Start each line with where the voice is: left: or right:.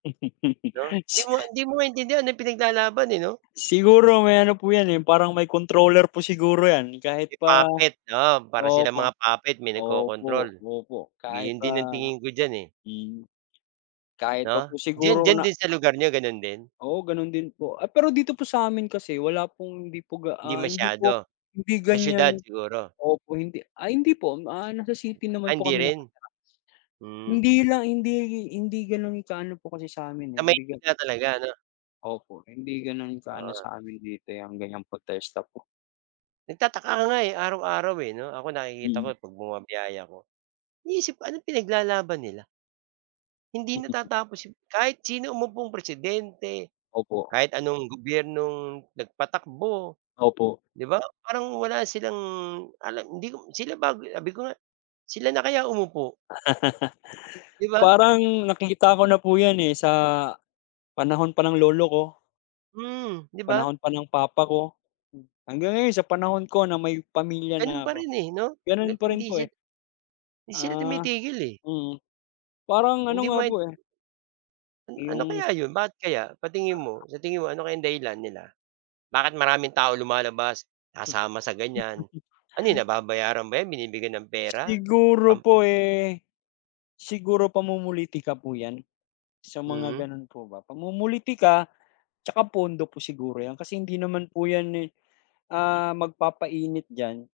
right: 'No? Hindi
left: Si
right: mo hindi mo maintindihan ano pinaglalaban, eh, 'no?
left: Siguro may ano po yan, eh, yung parang may controller po siguro yan, kahit pa
right: Puppet, oo, para silang
left: opo.
right: mga puppet may nagkokrontrol.
left: Opo, opo, kahit
right: Ganyan
left: pa
right: din ang tingin ko diyan, eh.
left: mm. Kahit pa
right: 'No?
left: po
right: Diyan
left: siguro
right: diyan
left: na
right: din sa lugar n'yo gano'n din?
left: Oo, gano'n din po. Ay pero dito po sa'min kasi wala pong hindi po ga
right: Hindi
left: ah, hindi po
right: masyado?
left: hindi
right: Sa siyudad
left: ganyan
right: siguro.
left: opo, hindi ah, hindi po. Ah, nasa city naman
right: Ah,
left: po
right: hindi
left: kami
right: rin.
left: nakatira.
right: Hmm.
left: Hindi lang hindi hindi gano'n ka ano po kasi sa'min,
right: Sa
left: eh, hindi ga
right: Maynila talaga 'no?
left: Opo. Hindi gano'n ka ano
right: Ah.
left: sa amin dito yang ganyang protesta po.
right: Nagtataka nga, eh, araw-araw, eh, 'no? Ako nakikita ko
left: Mm.
right: 'pag bumabiyahe ako. Iniisip ko anong pinaglalaban nila? Hindi natatapos yun. Kahit sino umupong Presidente,
left: Opo.
right: kahit anong gobyernong nagpatakbo,
left: Opo.
right: 'di ba? Parang wala silang alam, hindi ko sila bago sabi ko nga, sila na kaya umupo. Di ba?
left: Parang, nakikita ko na po yan, eh, sa, panahon pa ng lolo ko.
right: Mm, di ba?
left: Panahon pa ng papa ko. Hanggang ngayon, sa panahon ko na may pamilya
right: Ganun
left: na
right: pa
left: ako.
right: rin, eh, 'no? Ga
left: Gano'n pa rin
right: hindi
left: po,
right: si
left: eh.
right: 'di sila
left: Ah.
right: tumitigil, eh.
left: Mm. Parang ano
right: Hindi mo
left: nga
right: main
left: po, eh
right: An ano
left: Yung
right: kaya 'yon? Bakit kaya? Sa tingin mo? Sa tingin mo ano kayang dahilan nila? Bakit maraming tao lumalabas,
left: Hmm.
right: sasama sa ganyan? Ano yun, nababayaran ba 'yan? Binibigyan ng pera?
left: Siguro
right: Um
left: po, eh, siguro pamumulitika po yan. Sa mga
right: Mm.
left: gano'n po ba. Pamumulitika tsaka pondo po siguro yan. Kasi hindi naman po yan, eh ah, magpapainit diyan.